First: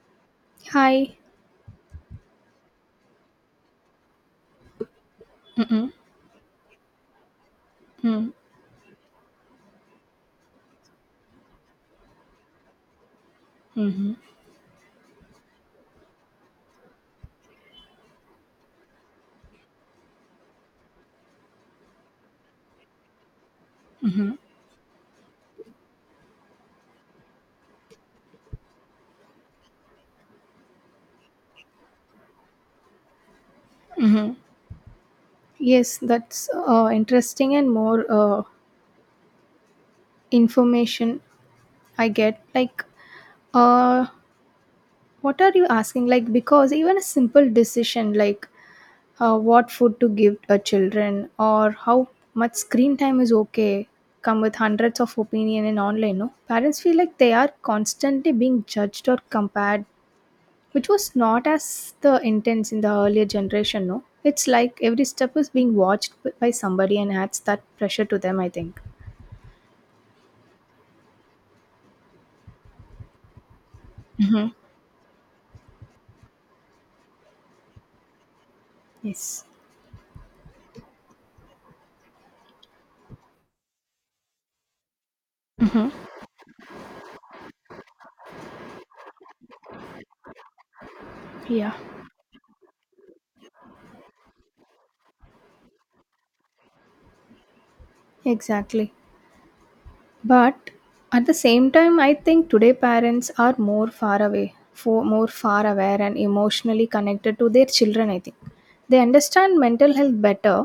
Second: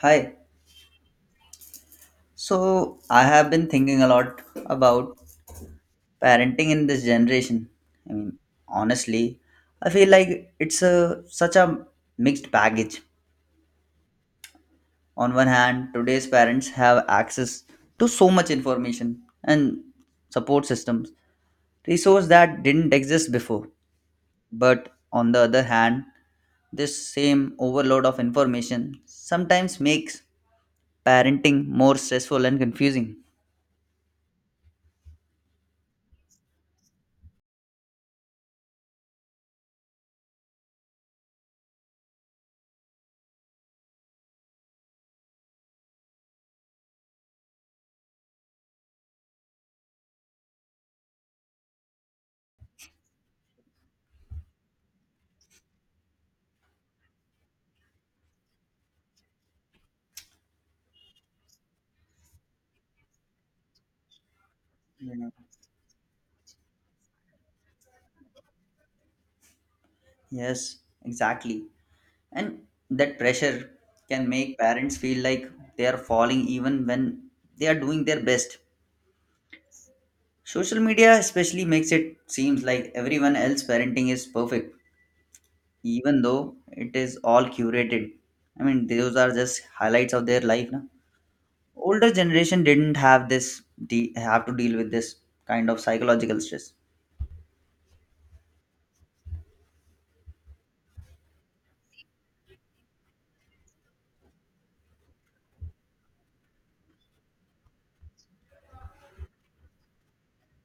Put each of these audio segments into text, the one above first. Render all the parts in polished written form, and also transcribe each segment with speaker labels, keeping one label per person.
Speaker 1: Hi.
Speaker 2: Hi.
Speaker 1: So I have been thinking a lot about
Speaker 2: Mm-mm.
Speaker 1: parenting in this generation. I
Speaker 2: Mm.
Speaker 1: mean, honestly, I feel like it's a such a mixed package.
Speaker 2: Mhm.
Speaker 1: On one hand, today's parents have access to so much information and support systems, resource that didn't exist before.
Speaker 2: Mhm.
Speaker 1: But on the other hand, this same overload of information sometimes makes parenting more stressful and confusing.
Speaker 2: Mhm. Yes, that's interesting and more information I get. Like, uh, what are you asking? Like, because even a simple decision, like what food to give a children or how much screen time is okay, come with hundreds of opinion in online. No, parents feel like they are constantly being judged or compared, which was not as the intense in the earlier generation, no, it's like every
Speaker 1: Yeah.
Speaker 2: step is being watched by somebody and adds that pressure to them, I think.
Speaker 1: Yes, exactly. And that pressure can
Speaker 2: Mm-hmm.
Speaker 1: make parents feel like they are falling even when they are doing their best.
Speaker 2: Yes.
Speaker 1: Social media especially makes it seems like everyone else parenting is perfect,
Speaker 2: Mm-hmm.
Speaker 1: even though it is all curated. I mean, those are just highlights of their life. Na?
Speaker 2: Yeah.
Speaker 1: Older generation didn't have this have to deal with this kind of psychological stress.
Speaker 2: Exactly. But at the same time, I think today parents are more far away for more far aware and emotionally connected to their children, I think. They understand mental health better,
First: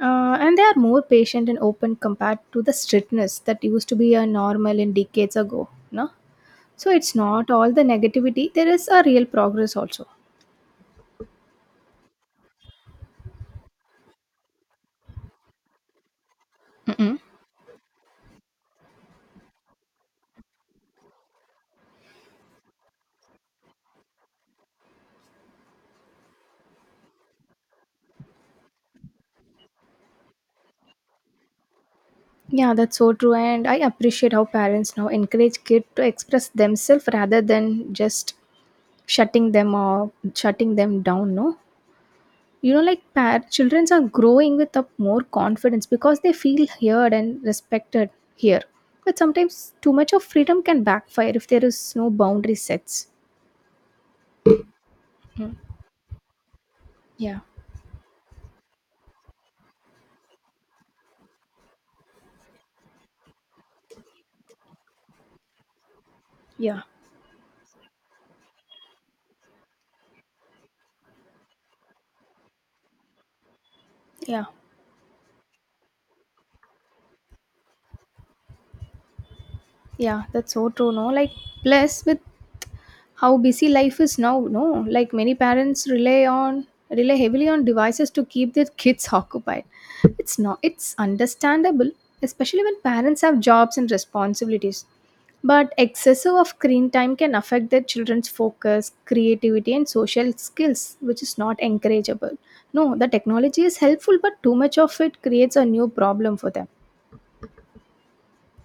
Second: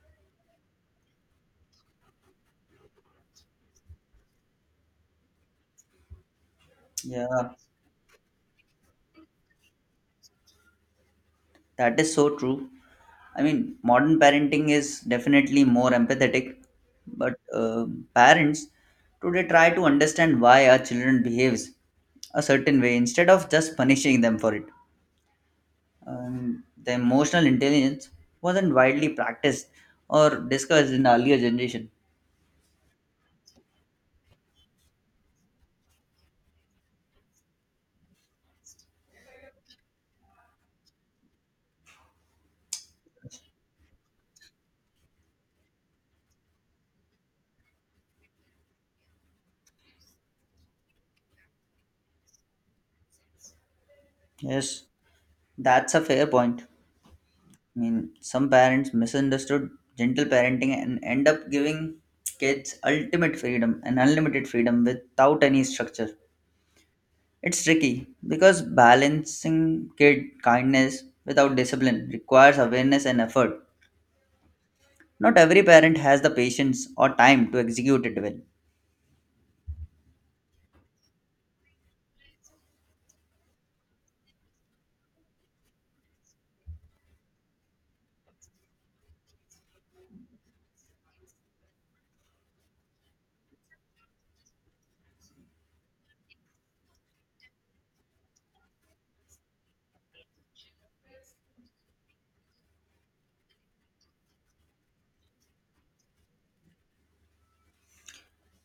Speaker 2: and they are more patient and open compared to the strictness that used to be a normal in decades ago, no. So it's
Speaker 1: Yeah,
Speaker 2: not all the negativity. There is a real progress also.
Speaker 1: that is so true. I mean, modern parenting is definitely more empathetic,
Speaker 2: Mm-mm.
Speaker 1: but parents today try to understand why our children behaves a certain way instead of just punishing them for it. The emotional intelligence wasn't widely practiced or discussed in earlier generation.
Speaker 2: Yeah, that's so true. And I appreciate how parents now encourage kids to express themselves rather than just shutting them or shutting them down. No, like children are growing with up more confidence because they feel heard and respected here. But sometimes too much of freedom can backfire if there is no boundary sets.
Speaker 1: Yes,
Speaker 2: Mm.
Speaker 1: that's a fair point.
Speaker 2: Yeah,
Speaker 1: I mean, some parents misunderstood gentle parenting and end up giving kids ultimate freedom and unlimited freedom without any structure.
Speaker 2: yeah,
Speaker 1: It's tricky because balancing kid kindness without discipline requires awareness and effort.
Speaker 2: yeah,
Speaker 1: Not every parent has the patience or time to execute it well.
Speaker 2: yeah. That's so true. No, like plus with how busy life is now, no, like many parents rely heavily on devices to keep their kids occupied. It's not, it's understandable, especially when parents have jobs and responsibilities, but excessive of screen time can affect their children's focus, creativity, and social skills, which is not encourageable, no. The technology is helpful, but too much of it creates a new problem for them.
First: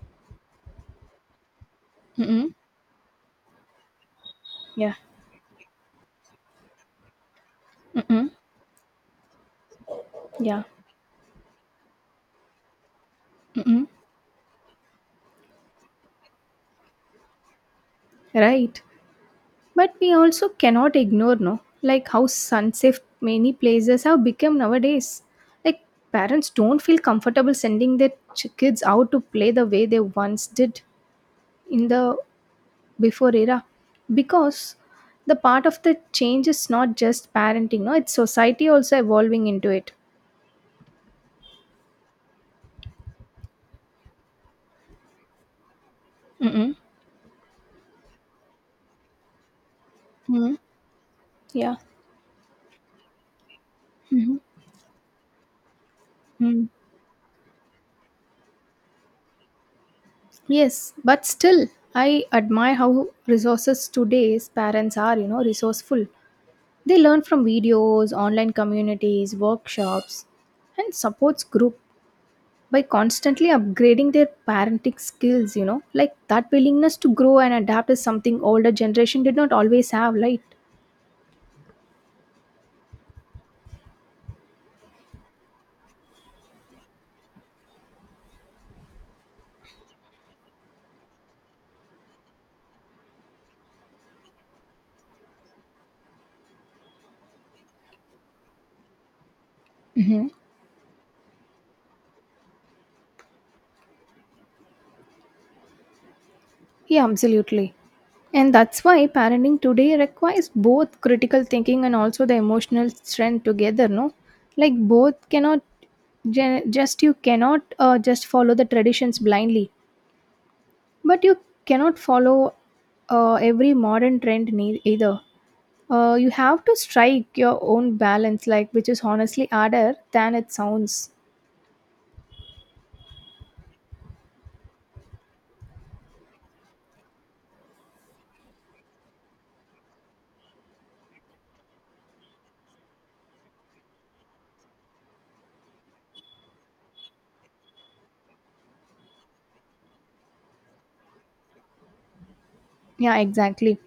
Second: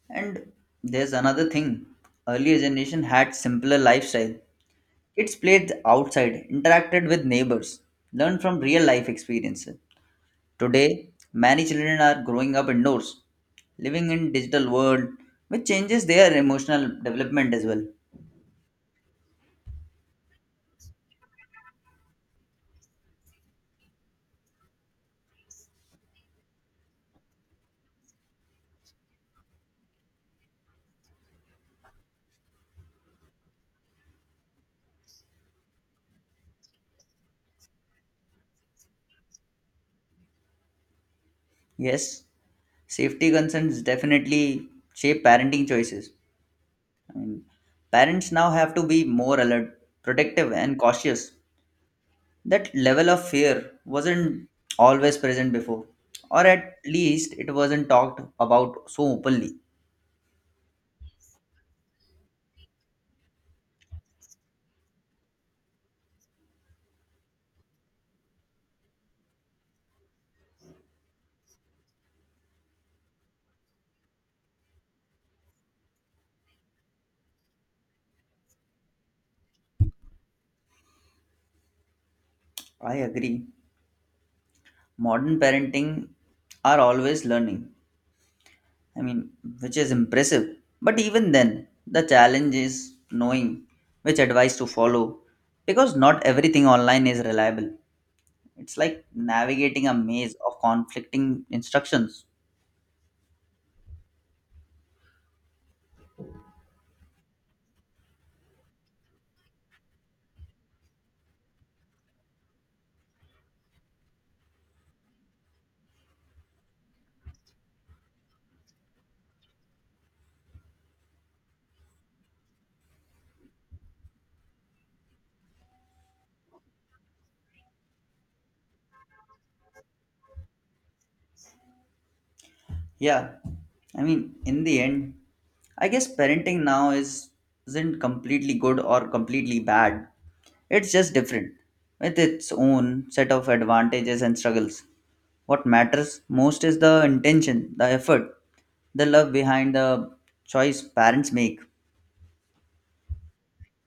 Speaker 1: And there's another thing
Speaker 2: Mm-hmm.
Speaker 1: earlier generation had simpler lifestyle.
Speaker 2: Yeah.
Speaker 1: Kids played outside, interacted with neighbors,
Speaker 2: Mm-hmm.
Speaker 1: learned from real life experiences.
Speaker 2: Yeah.
Speaker 1: Today, many children are growing up indoors,
Speaker 2: Mm-hmm.
Speaker 1: living in digital world which changes their emotional development as well.
Speaker 2: Right. But we also cannot ignore, no, like how unsafe many places have become nowadays. Like parents don't feel comfortable sending their kids out to play the way they once did in the before era, because the part of the change is not just parenting, no, it's society also evolving into it.
Speaker 1: Yes, safety concerns definitely shape parenting choices.
Speaker 2: Mm-mm.
Speaker 1: I Parents now have to be more alert, protective
Speaker 2: Mm-hmm.
Speaker 1: and cautious.
Speaker 2: Yeah.
Speaker 1: That level of fear
Speaker 2: Mm-hmm.
Speaker 1: wasn't always present before or
Speaker 2: Mm.
Speaker 1: at least it wasn't talked about so openly.
Speaker 2: Yes, but still, I admire how resources today's parents are, resourceful. They learn from videos, online communities, workshops, and supports group by constantly upgrading their parenting skills. Like that willingness to grow and adapt is something older generation did not always have, right?
Speaker 1: I agree. Modern parenting are always learning, I mean, which is impressive. But even then, the challenge is knowing which advice to follow because not everything online is reliable. It's like navigating a
Speaker 2: Hmm.
Speaker 1: maze of conflicting instructions.
Speaker 2: Yeah, absolutely. And that's why parenting today requires both critical thinking and also the emotional strength together, no? Like both cannot just, you cannot just follow the traditions blindly, but you cannot follow every modern trend either. You have to strike your own balance, like, which is honestly harder than it sounds.
Speaker 1: Yeah, I mean, in the end, I guess parenting now is isn't completely good or completely bad. It's just different with its own set of advantages and struggles. What matters most is the intention, the effort, the love behind the choice parents make.
Speaker 2: Yeah, exactly.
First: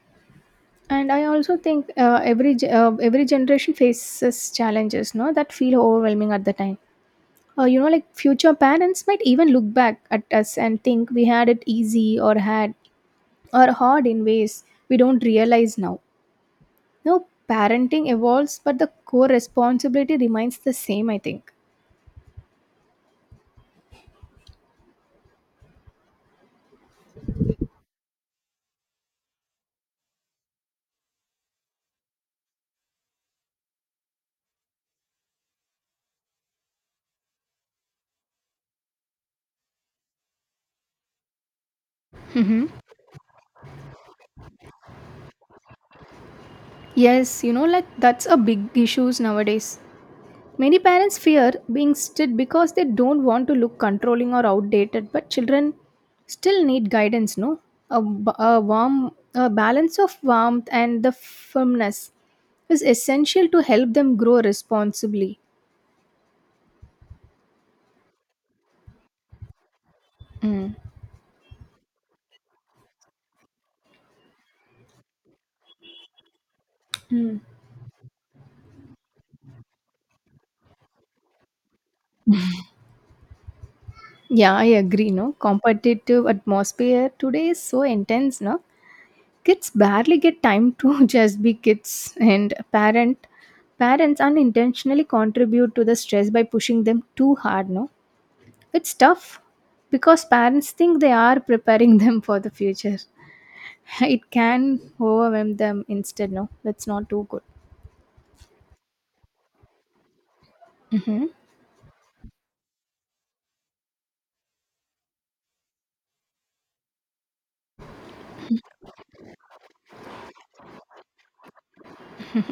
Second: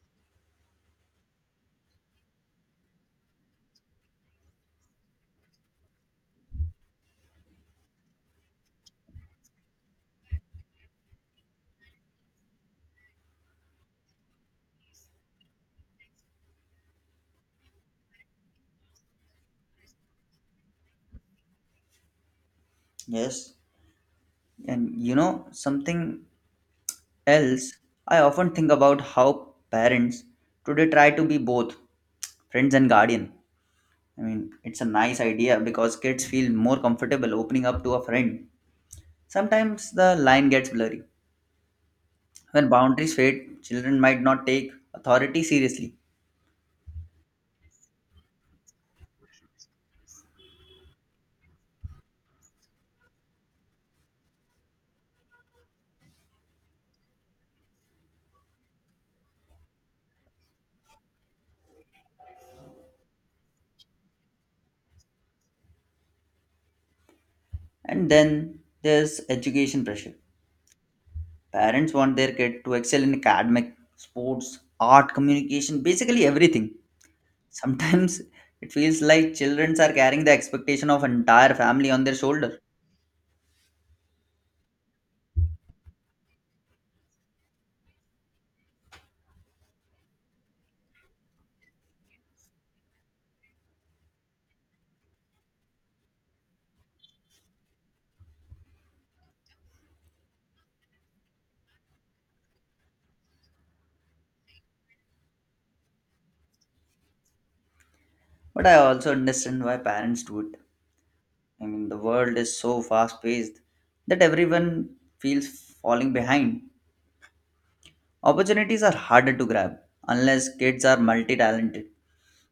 Speaker 2: And I also think every generation faces challenges, no, that feel overwhelming at the time. Like future parents might even look back at us and think we had it easy or hard in ways we don't realize now. No, parenting evolves, but the core responsibility remains the same, I think.
Speaker 1: Yes. And you know, something else, I often think about how parents today try to be both friends and guardian. I mean, it's a nice idea because kids feel more comfortable opening up to a friend. Sometimes the line gets blurry.
Speaker 2: Hmm.
Speaker 1: When boundaries fade, children might not take authority seriously.
Speaker 2: Yes, like that's a big issues nowadays. Many parents fear being strict because they don't want to look controlling or outdated, but children still need guidance, no? A balance of warmth and the firmness is essential to help them grow responsibly.
Speaker 1: And then there's education pressure.
Speaker 2: Mm.
Speaker 1: Parents want their kid to excel in academic, sports, art, communication, basically everything.
Speaker 2: Mm.
Speaker 1: Sometimes it feels like children are carrying the expectation of entire family on their shoulder.
Speaker 2: Yeah, I agree. No, competitive atmosphere today is so intense. No, kids barely get time to just be kids, and parents unintentionally contribute to the stress by pushing them too hard, no. It's tough because parents think they are preparing them for the future. It can overwhelm them instead, no, that's not too good.
Speaker 1: But I also understand why parents do it.
Speaker 2: Hmm.
Speaker 1: I mean, the world is so fast paced that everyone feels falling behind. Opportunities are harder to grab unless kids are multi talented.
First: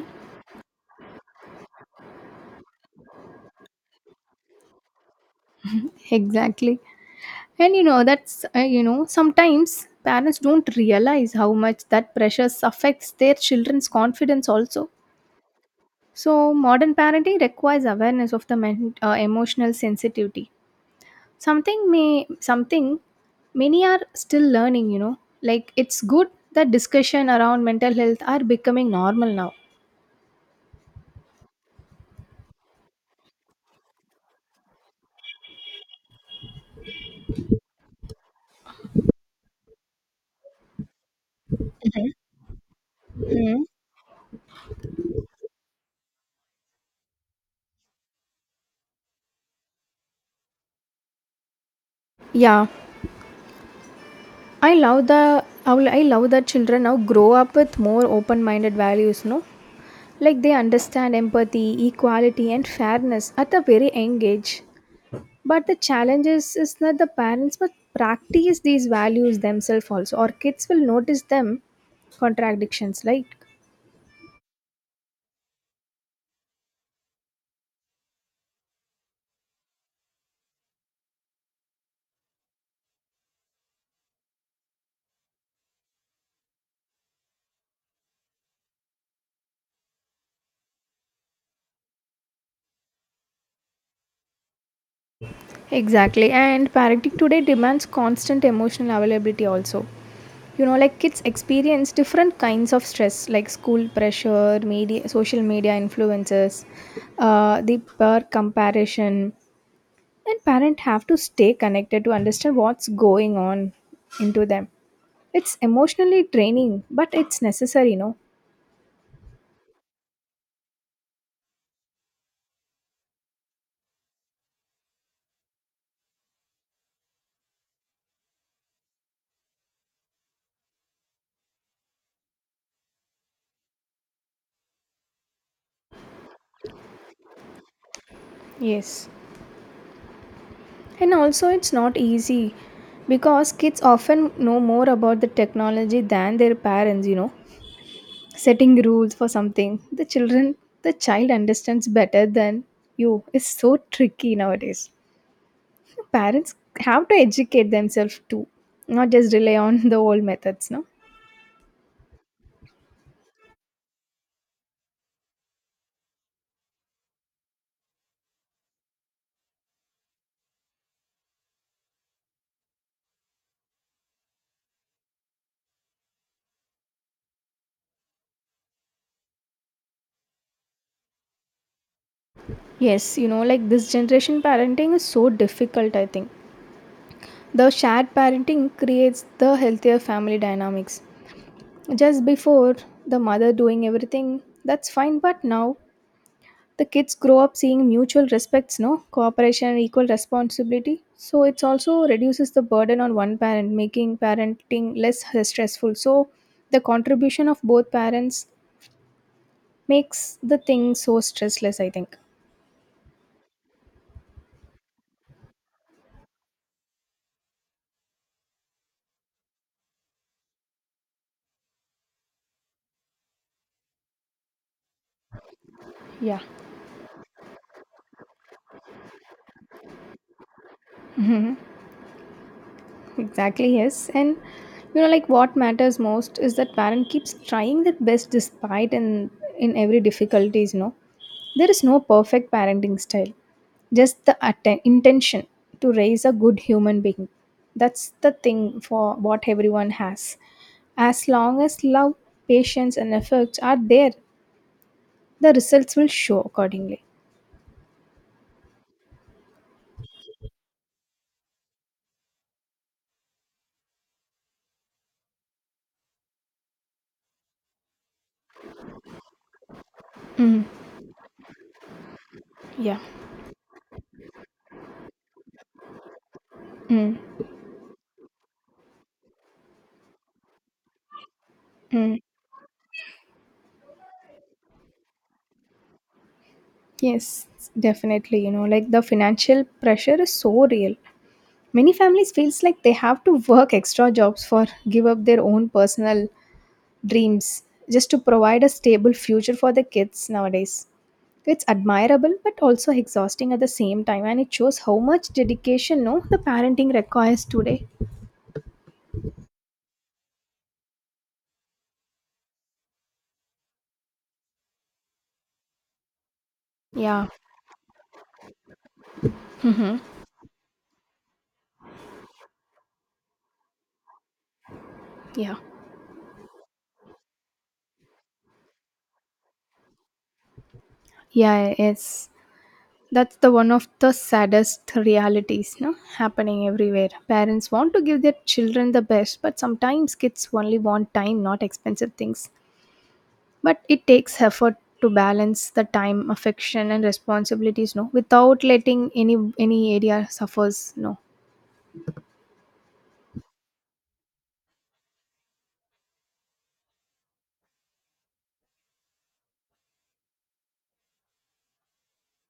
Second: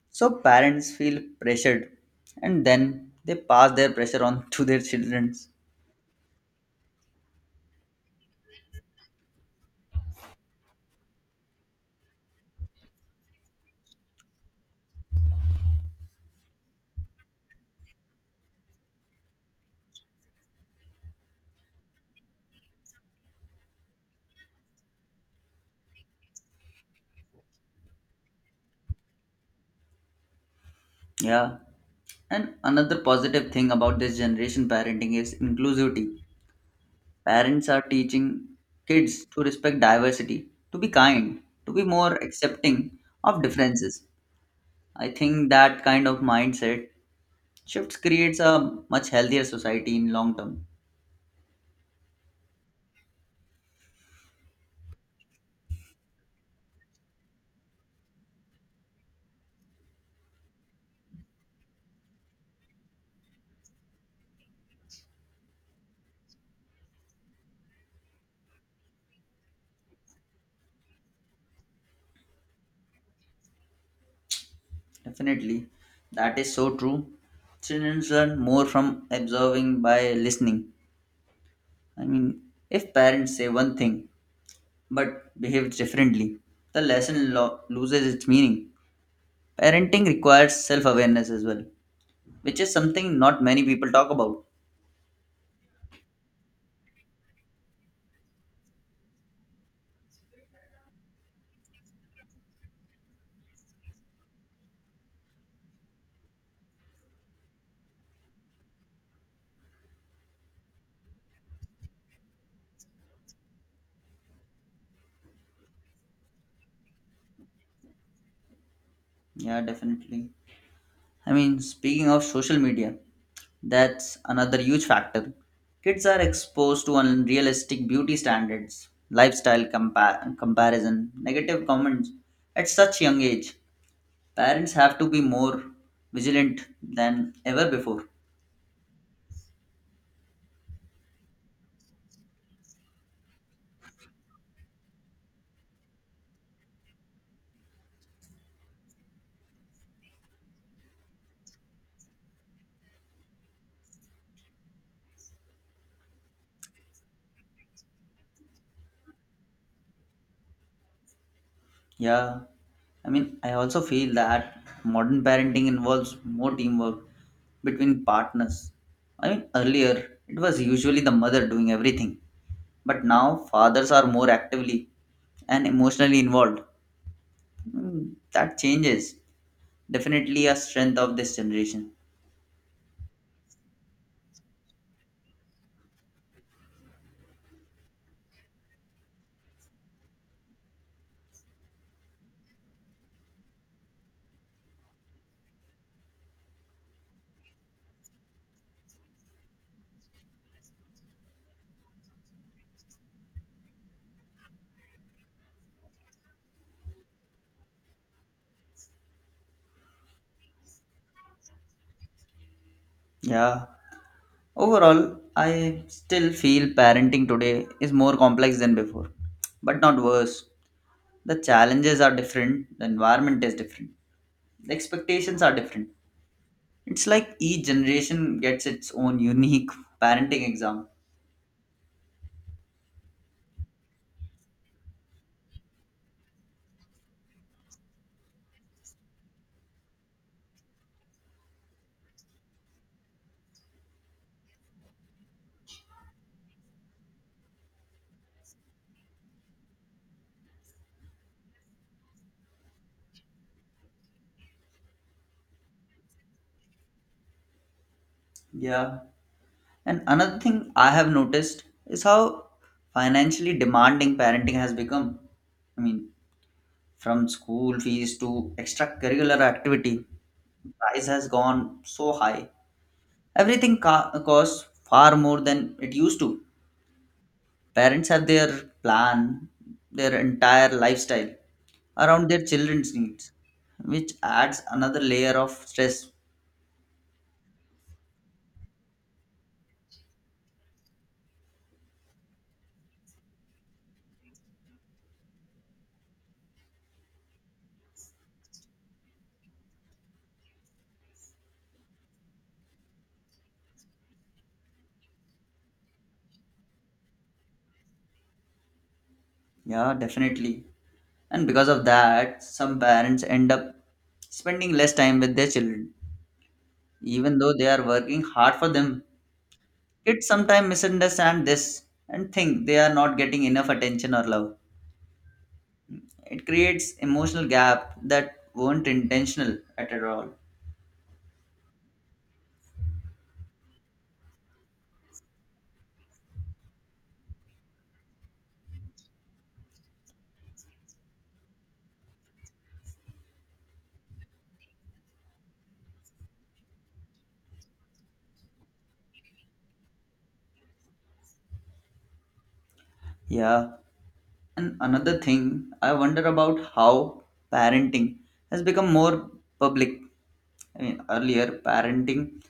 Speaker 1: So parents feel pressured and then they pass their pressure on to their children.
Speaker 2: Exactly. And that's sometimes parents don't realize how much that pressure affects their children's confidence also. So, modern parenting requires awareness of the emotional sensitivity. Something many are still learning. You know, like it's good that discussion around mental health are becoming normal now.
Speaker 1: Yeah. And another positive thing about this generation parenting is inclusivity. Parents are teaching kids to respect diversity, to be kind, to be more accepting of
Speaker 2: Mm.
Speaker 1: differences. I think that kind of mindset shifts creates a much healthier society in long term.
Speaker 2: Yeah, I love the I will- I love that children now grow up with more open-minded values. No, like they understand empathy, equality, and fairness at a very young age. But the challenge is that the parents must practice these values themselves also, or kids will notice them contradictions, right?
Speaker 1: Definitely, that is so true. Children learn more from observing by listening. I mean, if parents say one thing but behave differently, the lesson loses its meaning. Parenting requires self awareness as well, which is something not many people talk about.
Speaker 2: Exactly. And parenting today demands constant emotional availability also. You know, like kids experience different kinds of stress, like school pressure, social media influences, the peer comparison, and parents have to stay connected to understand what's going on into them. It's emotionally draining, but it's necessary.
Speaker 1: Yeah, definitely. I mean, speaking of social media, that's another huge factor. Kids are exposed to unrealistic beauty standards, lifestyle comparison, negative comments at such young age. Parents have to be more vigilant than ever before.
Speaker 2: Yes. And also it's not easy because kids often know more about the technology than their parents. Setting rules for something the child understands better than you is so tricky nowadays. Parents have to educate themselves too, not just rely on the old methods, no.
Speaker 1: Yeah, I mean, I also feel that modern parenting involves more teamwork between partners. I mean, earlier it was usually the mother doing everything. But now fathers are more actively and emotionally involved. Mm, that changes. Definitely a strength of this generation.
Speaker 2: Yes, like this generation parenting is so difficult, I think. The shared parenting creates the healthier family dynamics. Just before, the mother doing everything, that's fine, but now the kids grow up seeing mutual respects, no? Cooperation and equal responsibility. So it's also reduces the burden on one parent, making parenting less stressful. So the contribution of both parents makes the thing so stressless, I think.
Speaker 1: Yeah. Overall, I still feel parenting today is more complex than before, but not worse. The challenges are different, the environment is different, the expectations are different.
Speaker 2: Yeah.
Speaker 1: It's like each generation gets its own unique parenting exam.
Speaker 2: Exactly, yes. And like what matters most is that parent keeps trying their best despite in every difficulties. There is no perfect parenting style, just the intention to raise a good human being. That's the thing for what everyone has. As long as love, patience, and efforts are there, the results will show accordingly.
Speaker 1: Yeah. And another thing I have noticed is how financially demanding parenting has become. I mean, from school fees to extracurricular activity,
Speaker 2: Mm,
Speaker 1: price has gone so high.
Speaker 2: yeah.
Speaker 1: Everything costs far more than it used to.
Speaker 2: Mm.
Speaker 1: Parents have their plan, their entire lifestyle
Speaker 2: Mm.
Speaker 1: around their children's needs, which adds another layer of stress.
Speaker 2: Yes, definitely. You know, like the financial pressure is so real. Many families feels like they have to work extra jobs for give up their own personal dreams just to provide a stable future for the kids nowadays. It's admirable, but also exhausting at the same time, and it shows how much dedication, no, the parenting requires today.
Speaker 1: Yeah, definitely. And because of that, some parents end up spending less time with their children,
Speaker 2: Yeah.
Speaker 1: even though they are working hard for them.
Speaker 2: Mm-hmm.
Speaker 1: Kids sometimes misunderstand this and think they are not getting enough attention or love.
Speaker 2: Yeah.
Speaker 1: It creates emotional gap that weren't intentional at all.
Speaker 2: Yeah, yes. That's the one of the saddest realities, no? Happening everywhere. Parents want to give their children the best, but sometimes kids only want time, not expensive things. But it takes effort to balance the time, affection, and responsibilities, no, without letting any area suffers, no.
Speaker 1: Yeah. And another thing, I wonder about how parenting has become more public. I mean, earlier parenting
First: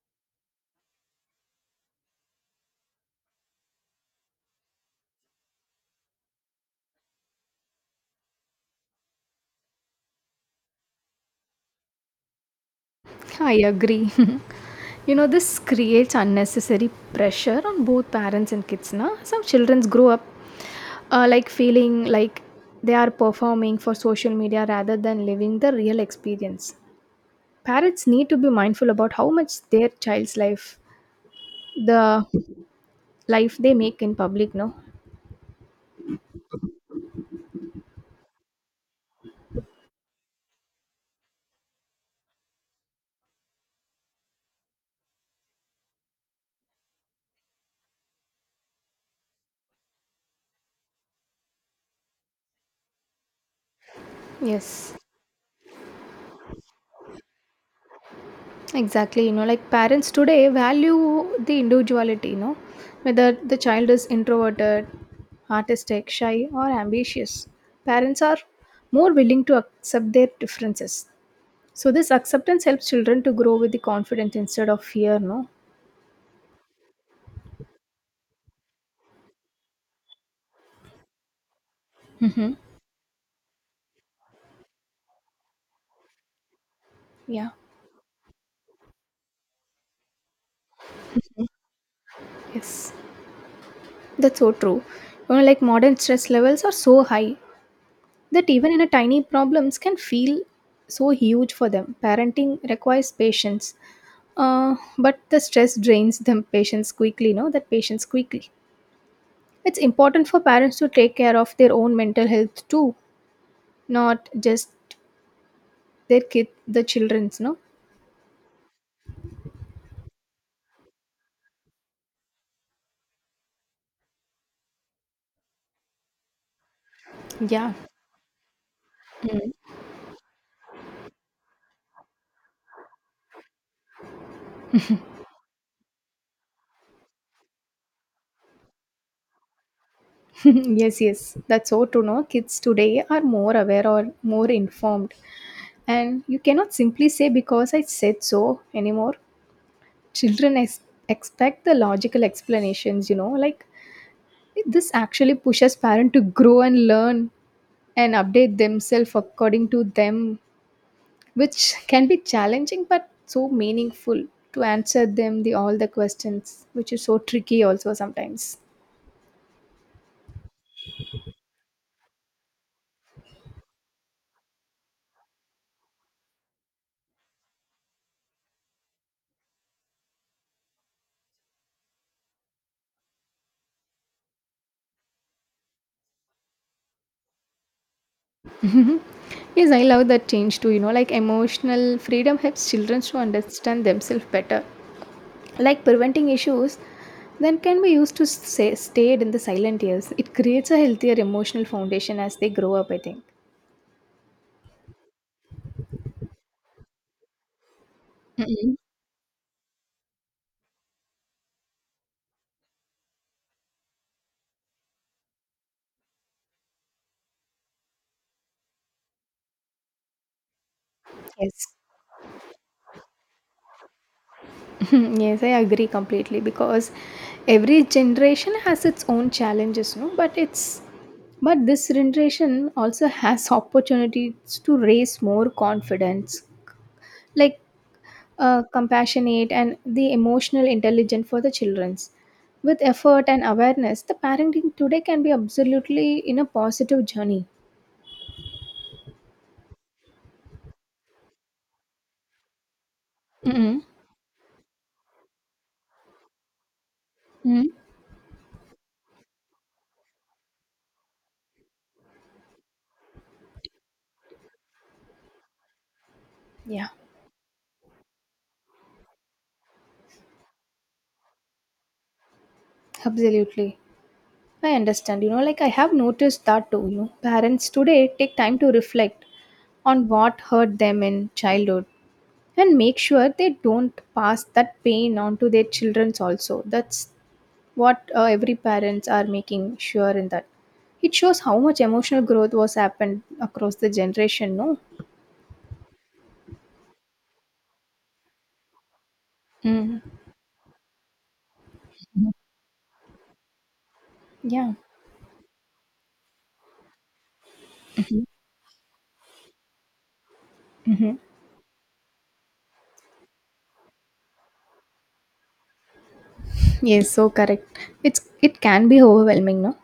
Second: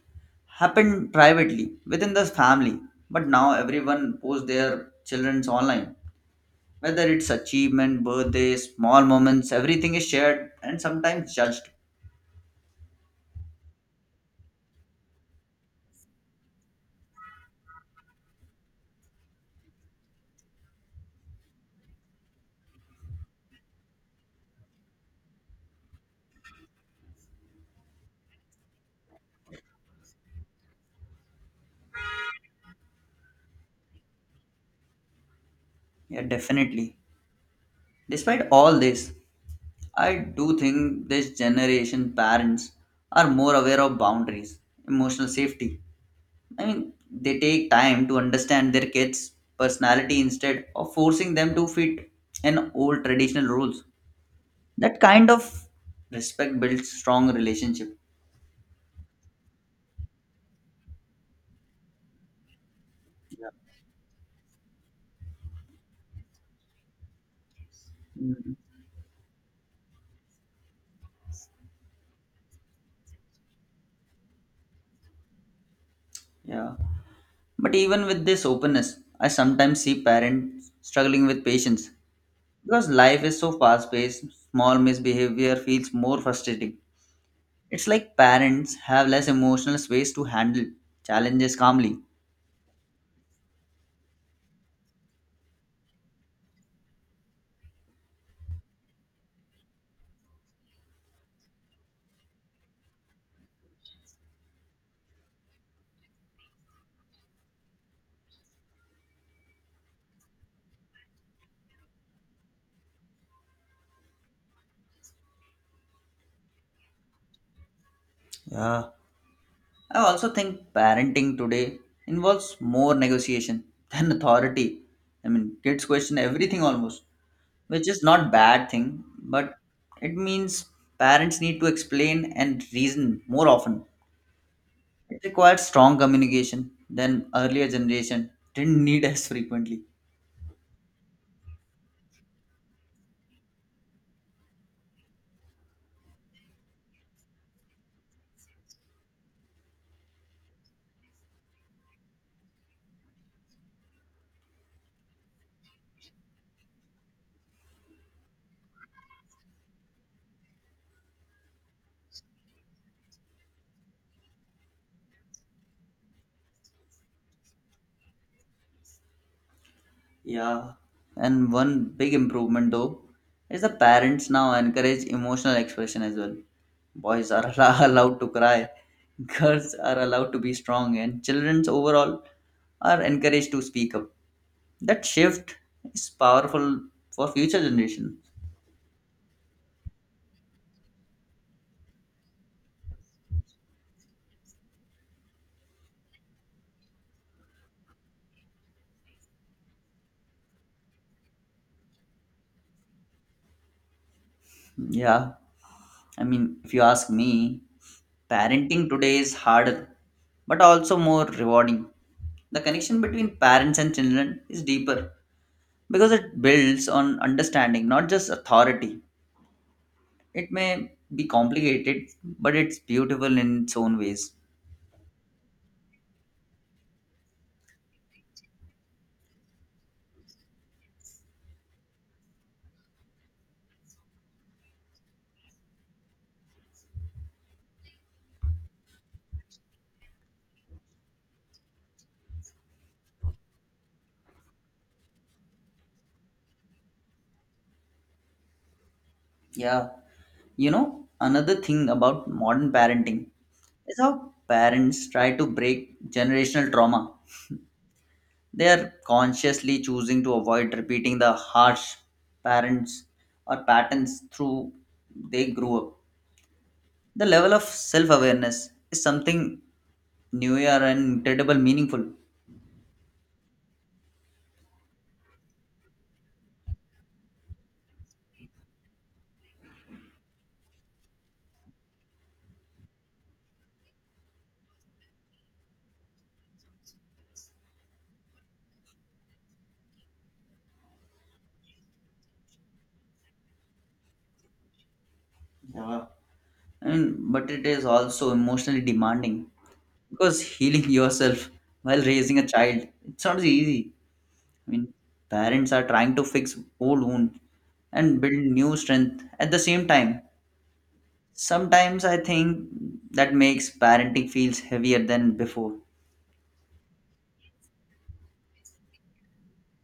Speaker 1: happened privately within the family, but now everyone posts their children's online. Whether it's achievement, birthdays, small moments, everything is shared and sometimes judged.
Speaker 2: I agree. This creates unnecessary pressure on both parents and kids. Na? Some children grow up like feeling like they are performing for social media rather than living the real experience. Parents need to be mindful about how much their child's life, the life they make in public, no?
Speaker 1: Yeah, definitely. Despite all this, I do think this generation parents are more aware of boundaries, emotional safety. I mean, they take time to understand their kids' personality instead of forcing them to fit in old traditional rules.
Speaker 2: Yes.
Speaker 1: That kind of respect builds strong relationship.
Speaker 2: Exactly, like parents today value the individuality, whether
Speaker 1: Yeah.
Speaker 2: the child is introverted, artistic, shy, or ambitious. Parents are
Speaker 1: Mm.
Speaker 2: more willing to accept their differences. So, this acceptance helps children to grow with the confidence instead of fear, no?
Speaker 1: Yeah. But even with this openness, I sometimes see parents struggling with patience
Speaker 2: Mm-hmm.
Speaker 1: because life is so fast paced, small misbehavior feels more frustrating.
Speaker 2: Yeah,
Speaker 1: It's like parents have less emotional space to handle challenges calmly.
Speaker 2: yes, that's so true. You know, like modern stress levels are so high that even in a tiny problems can feel so huge for them. Parenting requires patience. But the stress drains them patients quickly, no? That patients quickly. It's important for parents to take care of their own mental health too, not just their kid, the children's, no?
Speaker 1: Yeah. I also think parenting today involves more negotiation than authority. I mean, kids question everything almost.
Speaker 2: Yeah.
Speaker 1: Which is not bad thing
Speaker 2: Mm.
Speaker 1: but it means parents need to explain and reason more often. It requires strong communication than earlier generation didn't need as frequently.
Speaker 2: Yes, yes, that's so true. No, kids today are more aware or more informed, and you cannot simply say because I said so anymore. Children expect the logical explanations, like this actually pushes parent to grow and learn and update themselves according to them, which can be challenging but so meaningful to answer them the all the questions, which is so tricky also sometimes.
Speaker 1: Yeah, and one big improvement though is the parents now encourage emotional expression as well. Boys are allowed to cry, girls are allowed to be strong and children's overall are encouraged to speak up. That shift is powerful for future generation.
Speaker 2: Yes, I love that change too. Like emotional freedom helps children to understand themselves better, like preventing issues then can be used to say, stayed in the silent years. It creates a healthier emotional foundation as they grow up, I think.
Speaker 1: Yeah, I mean, if you ask me,
Speaker 2: Mhm.
Speaker 1: parenting today is harder, but also more rewarding. The connection between parents and children is deeper because it builds on understanding, not just authority. It may be
Speaker 2: Yes.
Speaker 1: complicated, but it's beautiful in its own ways.
Speaker 2: Hmm. Yes, I agree completely because every generation has its own challenges, no? But this generation also has opportunities to raise more confidence, like, compassionate and the emotional intelligence for the childrens. With effort and awareness, the parenting today can be absolutely in a positive journey.
Speaker 1: Yeah, you know, another thing about modern parenting
Speaker 2: Mm-hmm.
Speaker 1: is how parents try to break generational trauma. They are consciously choosing to avoid repeating the harsh parents or patterns through they grew up.
Speaker 2: Yeah,
Speaker 1: The level of self-awareness is something new year and incredible meaningful.
Speaker 2: absolutely. I understand. You know, like I have noticed that too. You know, parents today take time to reflect on what hurt them in childhood and make sure they don't pass that pain on to their children also. That's what every parents are making sure in that. It shows how much emotional growth was happened across the generation, no?
Speaker 1: And, but it is also emotionally demanding
Speaker 2: Mm.
Speaker 1: because healing yourself while raising a child it's not easy. I
Speaker 2: Yeah.
Speaker 1: mean, parents are trying to fix old wounds and build new strength at the same time.
Speaker 2: Mm-hmm.
Speaker 1: Sometimes I think that makes parenting feels heavier than before.
Speaker 2: Yes, so correct. It can be overwhelming, no?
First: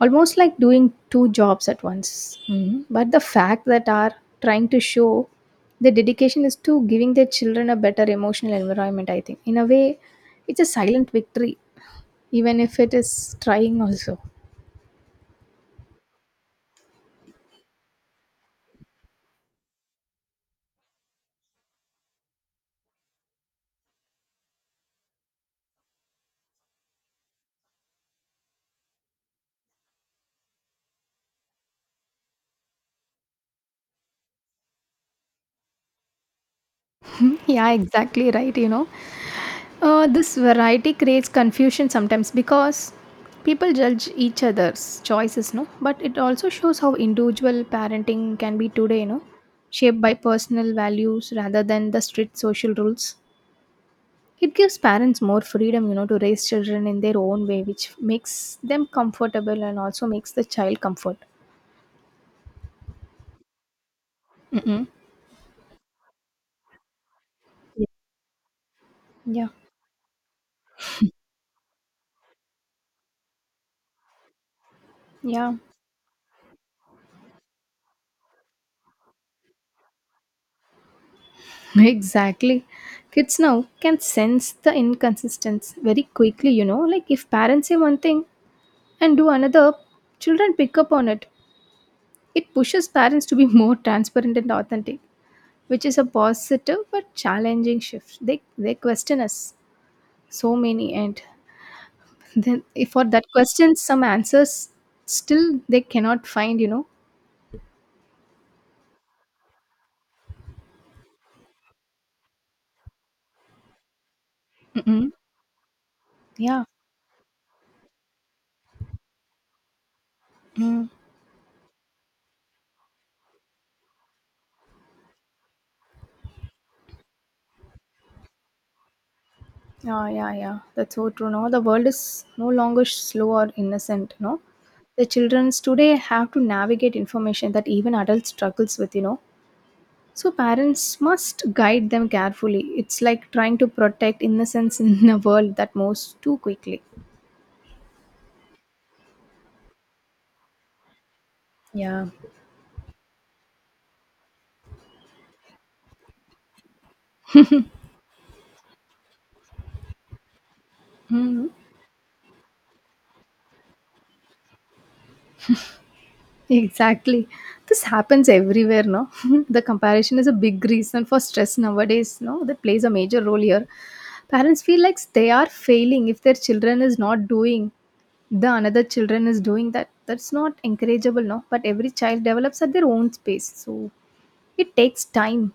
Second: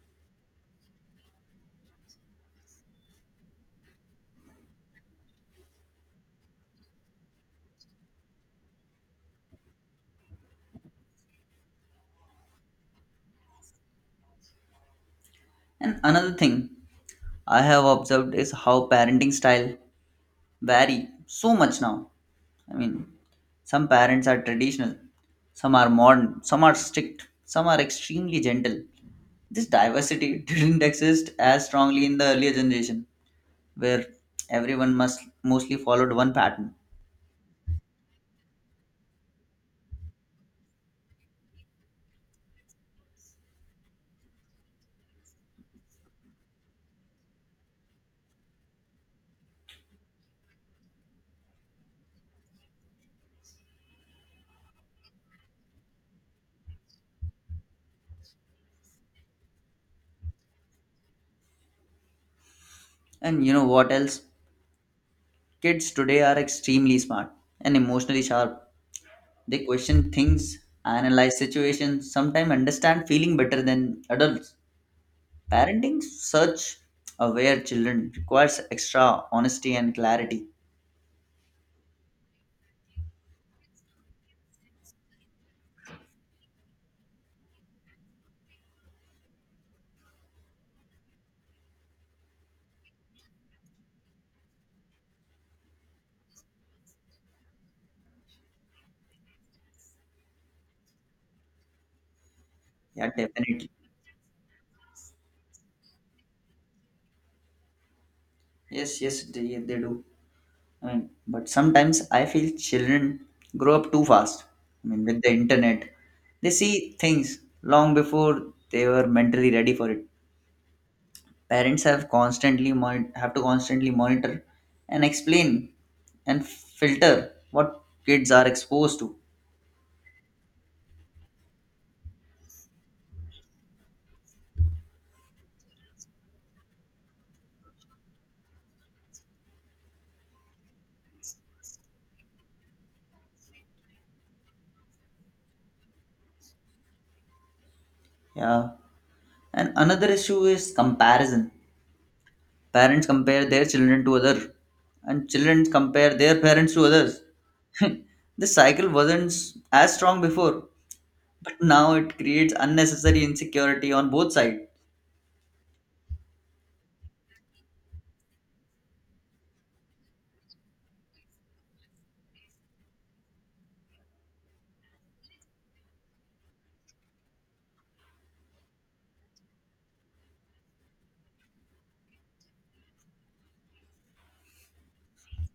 Speaker 2: Almost like doing two jobs at once. Mhm. But the fact that are trying to show the dedication is to giving their children a better emotional environment, I think. In a way, it's a silent victory, even if it is trying also.
Speaker 1: And another thing I have observed is how parenting style vary so much now. I mean, some parents are traditional, some are modern, some are strict, some are extremely gentle. This diversity didn't exist as strongly in the earlier generation, where everyone must mostly followed one pattern.
Speaker 2: Hmm, yeah, exactly right. This variety creates confusion sometimes because people judge each other's choices, no? But it also shows how individual parenting can be today, shaped by personal values rather than the strict social rules. It gives parents more freedom, to raise children in their own way, which makes them comfortable and also makes the child comfort.
Speaker 1: And you know what else?
Speaker 2: Mm-mm.
Speaker 1: Kids today are extremely smart and emotionally sharp.
Speaker 2: Yeah.
Speaker 1: They question things, analyze situations, sometimes understand feeling better than adults.
Speaker 2: Yeah,
Speaker 1: Parenting such aware children requires extra honesty and clarity.
Speaker 2: yeah, exactly. Kids now can sense the inconsistency very quickly. Like if parents say one thing and do another, children pick up on it. It pushes parents to be more transparent and authentic, which is a positive but challenging shift. They question us so many, and then if for
Speaker 1: Yeah,
Speaker 2: that
Speaker 1: definitely.
Speaker 2: question, some answers still they cannot find.
Speaker 1: Yes, yes, they do. I mean, but sometimes I feel children grow up too fast. I mean,
Speaker 2: Mm-mm.
Speaker 1: with the internet, they
Speaker 2: Yeah.
Speaker 1: see things long before they were mentally ready for it.
Speaker 2: Mm.
Speaker 1: Parents have constantly have to constantly monitor and explain and filter what kids are exposed to.
Speaker 2: Yeah, yeah, yeah. That's so true. No, the world is no longer slow or innocent. No, the children today have to navigate information that even adults struggles with. So parents must guide them carefully. It's like trying to protect innocence in a world that moves too quickly.
Speaker 1: Yeah. And another issue is comparison.
Speaker 2: Yeah.
Speaker 1: Parents compare their children to other and children compare their parents to others. This cycle wasn't as strong before,
Speaker 2: Hmm.
Speaker 1: but now it creates unnecessary insecurity on both sides.
Speaker 2: Exactly. This happens everywhere, no? the comparison is a big reason for stress nowadays, no? That plays a major role here. Parents feel like they are failing if their children is not doing the another children is doing that. That's not encourageable, no? But every child develops at their own pace. So it takes time.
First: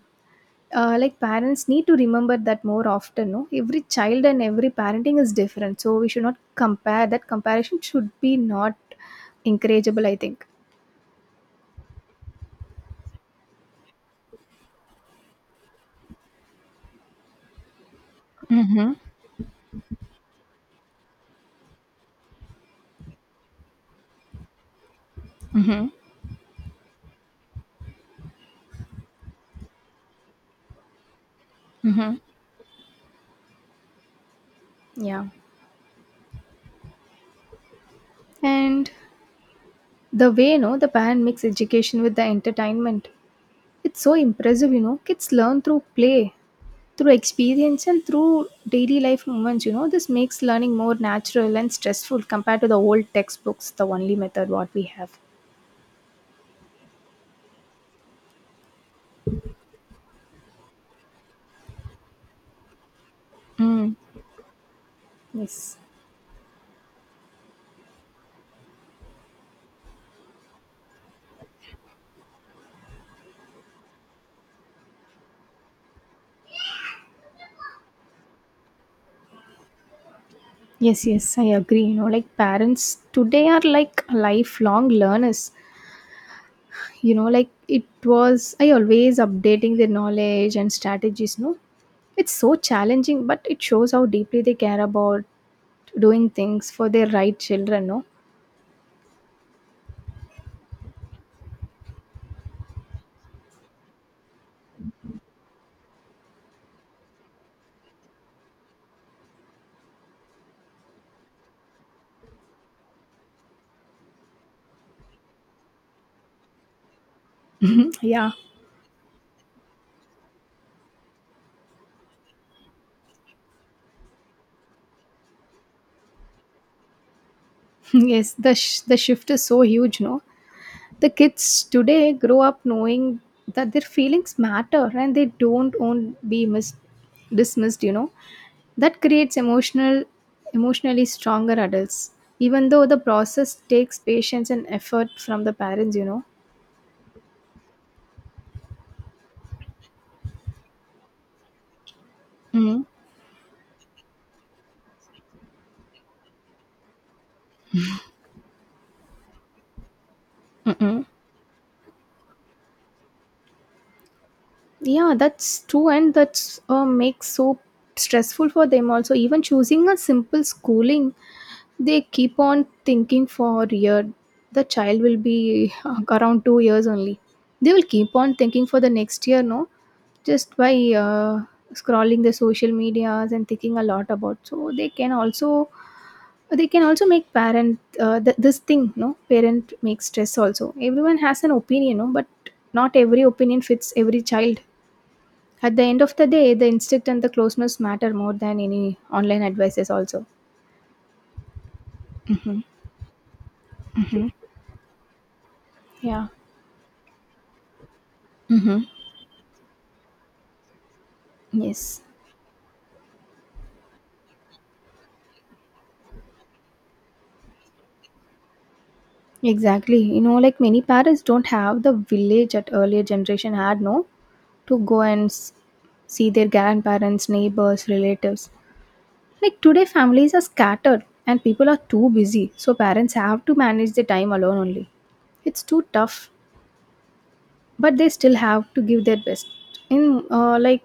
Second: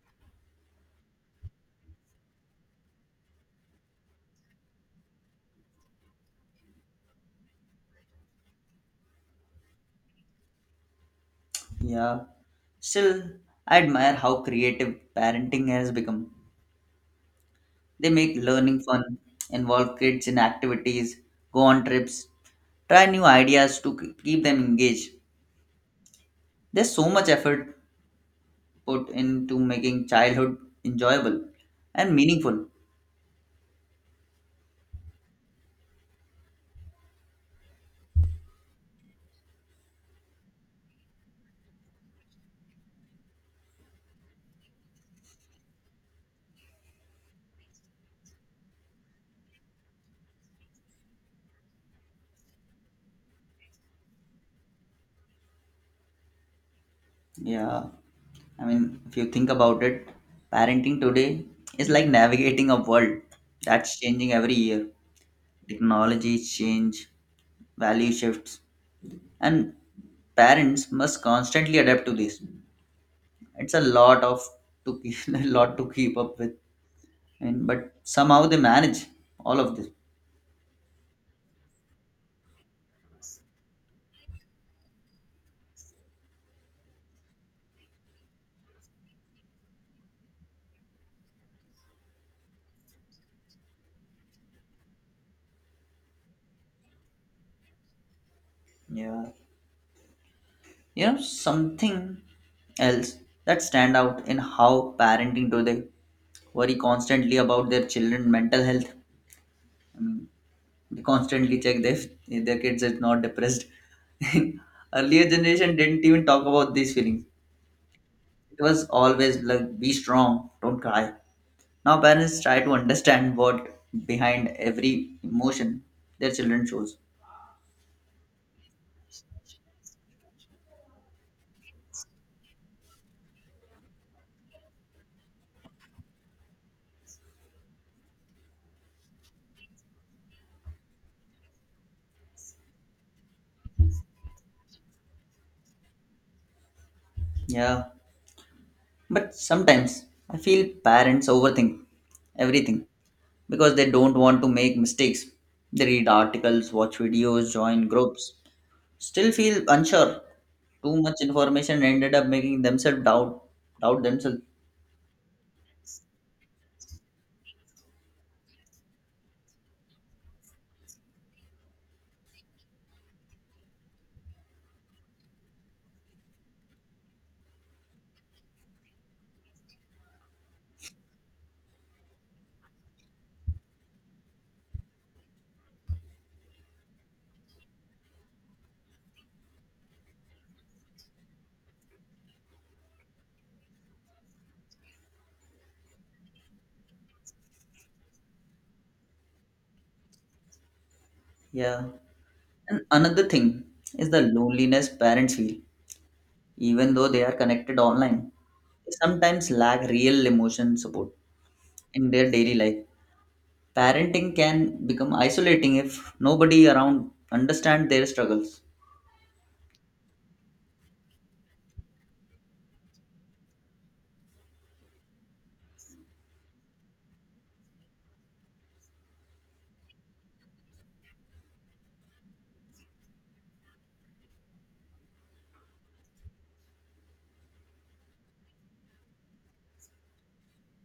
Speaker 2: Like parents need to remember that more often, no? Every child and every parenting is different. So we should not compare. That comparison should be not encourageable, I think.
Speaker 1: Yeah. Still, I admire how creative parenting has become. They make learning fun, involve kids in activities, go on trips, try new ideas to keep them engaged.
Speaker 2: Mhm.
Speaker 1: There's so much effort put into making childhood enjoyable
Speaker 2: Hmm.
Speaker 1: and meaningful.
Speaker 2: Yeah. And the way, the band makes education with the entertainment. It's so impressive, Kids learn through play, through experience, and through daily life moments. This makes learning more natural and stressful compared to the old textbooks, the only method what we have.
Speaker 1: Yeah, I mean, if you think about it, parenting today is like navigating a world
Speaker 2: Mm.
Speaker 1: that's changing every year.
Speaker 2: Yes.
Speaker 1: Technologies change, value shifts, and parents must constantly adapt to this. It's a lot of to keep, a lot to keep up with, and but somehow they manage all of this.
Speaker 2: Yes, yes, I agree. Parents today are like lifelong learners. It was I always updating their knowledge and strategies, no? It's so challenging, but it shows how deeply they care about doing things for their right children, no?
Speaker 1: Yeah, you know something else that stand out in how parenting today worry constantly about their children mental health. They constantly check if their kids is not depressed. Earlier generation didn't even talk about these feelings.
Speaker 2: Yeah.
Speaker 1: It was always like be strong, don't cry. Now parents try to understand what behind every emotion their children shows.
Speaker 2: yes, the shift is so huge, no? The kids today grow up knowing that their feelings matter and they don't own be dismissed, you know. That creates emotionally stronger adults, even though the process takes patience and effort from the parents, you know.
Speaker 1: Yeah, but sometimes I feel parents overthink
Speaker 2: Mm,
Speaker 1: everything because they don't want to make mistakes. They read articles, watch videos, join groups, still feel unsure. Too
Speaker 2: mm-mm.
Speaker 1: much information ended up making themselves doubt themselves.
Speaker 2: Yeah, that's true, and that's makes so stressful for them also. Even choosing a simple schooling, they keep on thinking for a year. The child will be around 2 years only. They will keep on thinking for the next year, no? Just by uh, scrolling the social medias and thinking a lot about. So they can also make parent this thing, no? Parent makes stress also. Everyone has an opinion, no? But not every opinion fits every child. At the end of the day, the instinct and the closeness matter more than any online advices also.
Speaker 1: Yeah.
Speaker 2: Mm-hmm.
Speaker 1: And another thing is the
Speaker 2: Mm-hmm.
Speaker 1: loneliness parents feel,
Speaker 2: Yeah.
Speaker 1: even though they are connected online.
Speaker 2: Mm-hmm.
Speaker 1: They sometimes lack real emotion support
Speaker 2: Yes,
Speaker 1: in their daily life. Parenting can become isolating if nobody around understand their struggles.
Speaker 2: exactly. Many parents don't have the village at earlier generation had, no? To go and see their grandparents, neighbors, relatives. Like today, families are scattered and people are too busy, so parents have to manage their time alone only. It's too tough, but they still have to give their best. In uh, like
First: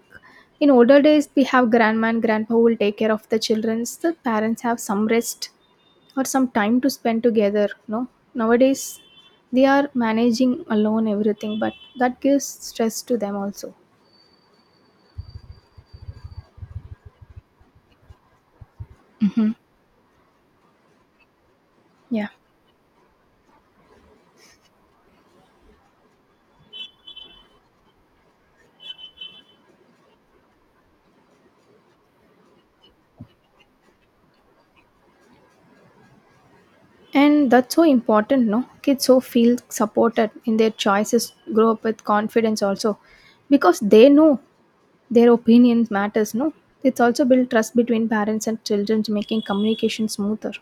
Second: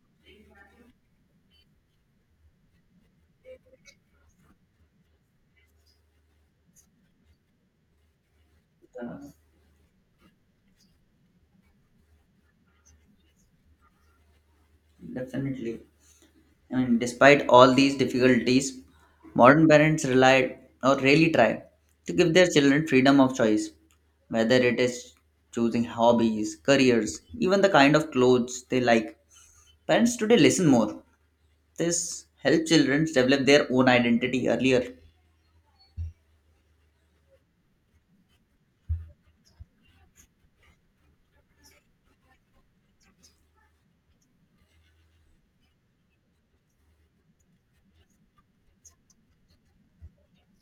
Speaker 2: in older days, we have grandma and grandpa who will take care of the children. The parents have some rest or some time to spend together. No, nowadays they are managing alone everything, but that gives stress to them also.
Speaker 1: Definitely. I mean, despite all these difficulties,
Speaker 2: Hmm.
Speaker 1: modern parents rely or really try to
Speaker 2: Yeah.
Speaker 1: give their children freedom of choice, whether it is choosing hobbies, careers, even the kind of clothes they like. Parents today listen more. This helps children develop their own identity earlier.
Speaker 2: And that's so important, no? Kids so feel supported in their choices, grow up with confidence also, because they know their opinion matters, no? It's also build trust between parents and children, making communication smoother.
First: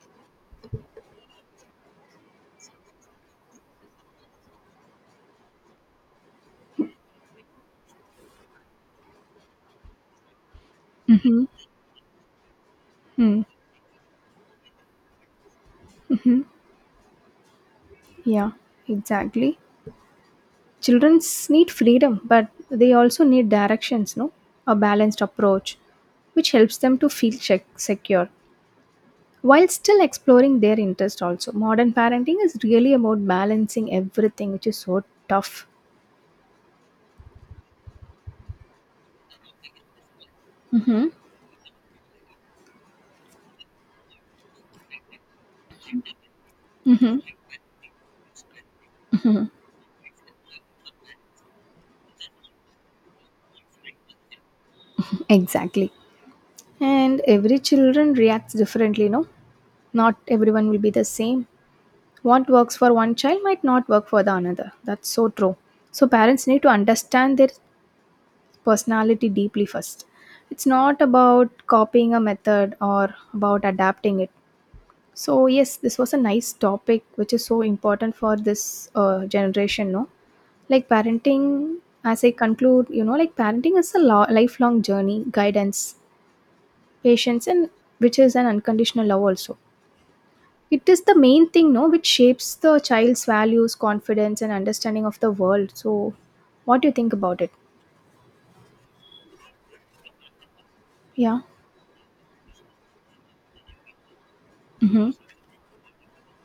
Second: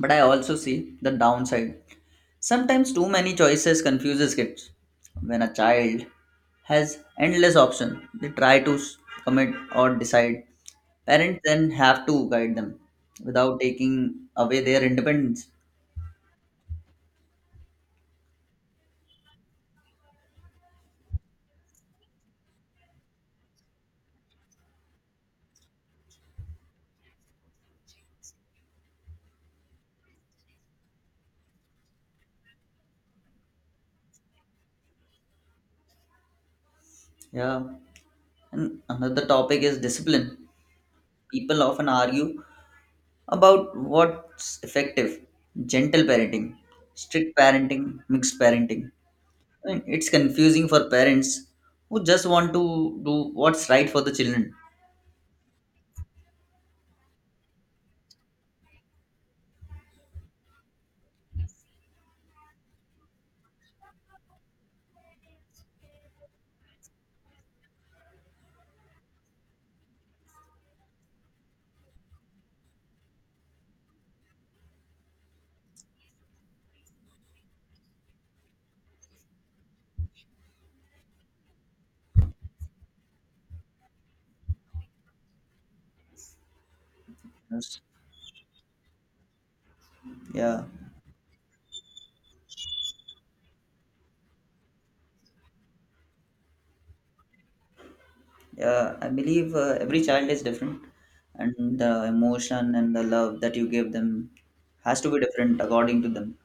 Speaker 1: But I also see the downside. Sometimes too many choices confuses kids. When a child has endless options, they try to commit or decide. Parents
Speaker 2: Mm-hmm.
Speaker 1: then have to guide them
Speaker 2: Mm.
Speaker 1: without taking away their independence.
Speaker 2: Yeah, exactly. Children need freedom, but they also need directions, no? A balanced approach, which helps them to feel secure, while still exploring their interest also. Modern parenting is really about balancing everything, which is so tough.
Speaker 1: Yeah. And another topic is discipline.
Speaker 2: Hmm.
Speaker 1: People often argue about what's effective gentle parenting,
Speaker 2: Hmm.
Speaker 1: strict parenting, mixed parenting. I mean, it's confusing for parents who just want to do what's right for the children.
Speaker 2: Exactly. And every children reacts differently, no? Not everyone will be the same. What works for one child might not work for the another. That's so true. So parents need to understand their personality deeply first. It's not about copying a method or about adapting it. So yes, this was a nice topic, which is so important for this generation. No, like parenting. As I conclude, parenting is a lifelong journey, guidance, patience, and which is an unconditional love also.
Speaker 1: Yeah,
Speaker 2: It is the main thing, no, which shapes the child's values, confidence, and understanding of the world. So, what do you think about it?
Speaker 1: yeah. I believe every child is different,
Speaker 2: Yeah.
Speaker 1: and the emotion and the love that you give them has to
Speaker 2: Mm-hmm.
Speaker 1: be different according to them.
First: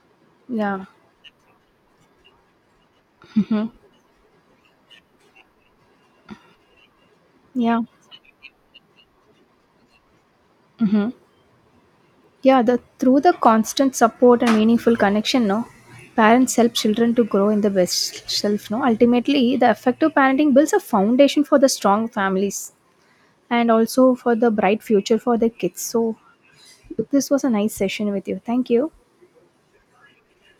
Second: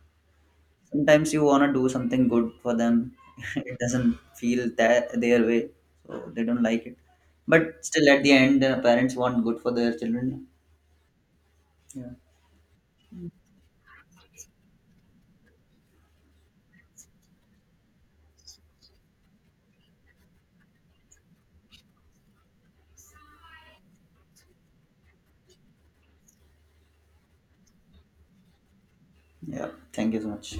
Speaker 2: Yeah.
Speaker 1: Sometimes you wanna do something good for them, it doesn't feel that their way, so they don't like it.
Speaker 2: Yeah.
Speaker 1: But still, at the end, parents want good for their children.
Speaker 2: Mhm.
Speaker 1: Yeah,
Speaker 2: Yeah, the through the constant support and meaningful connection, no, parents help children to grow in the best self. No, ultimately, the effective parenting builds a foundation for the strong families and also for the bright future for the kids. So, this was a nice session with you. Thank you.
Speaker 1: yeah. Thank you so much.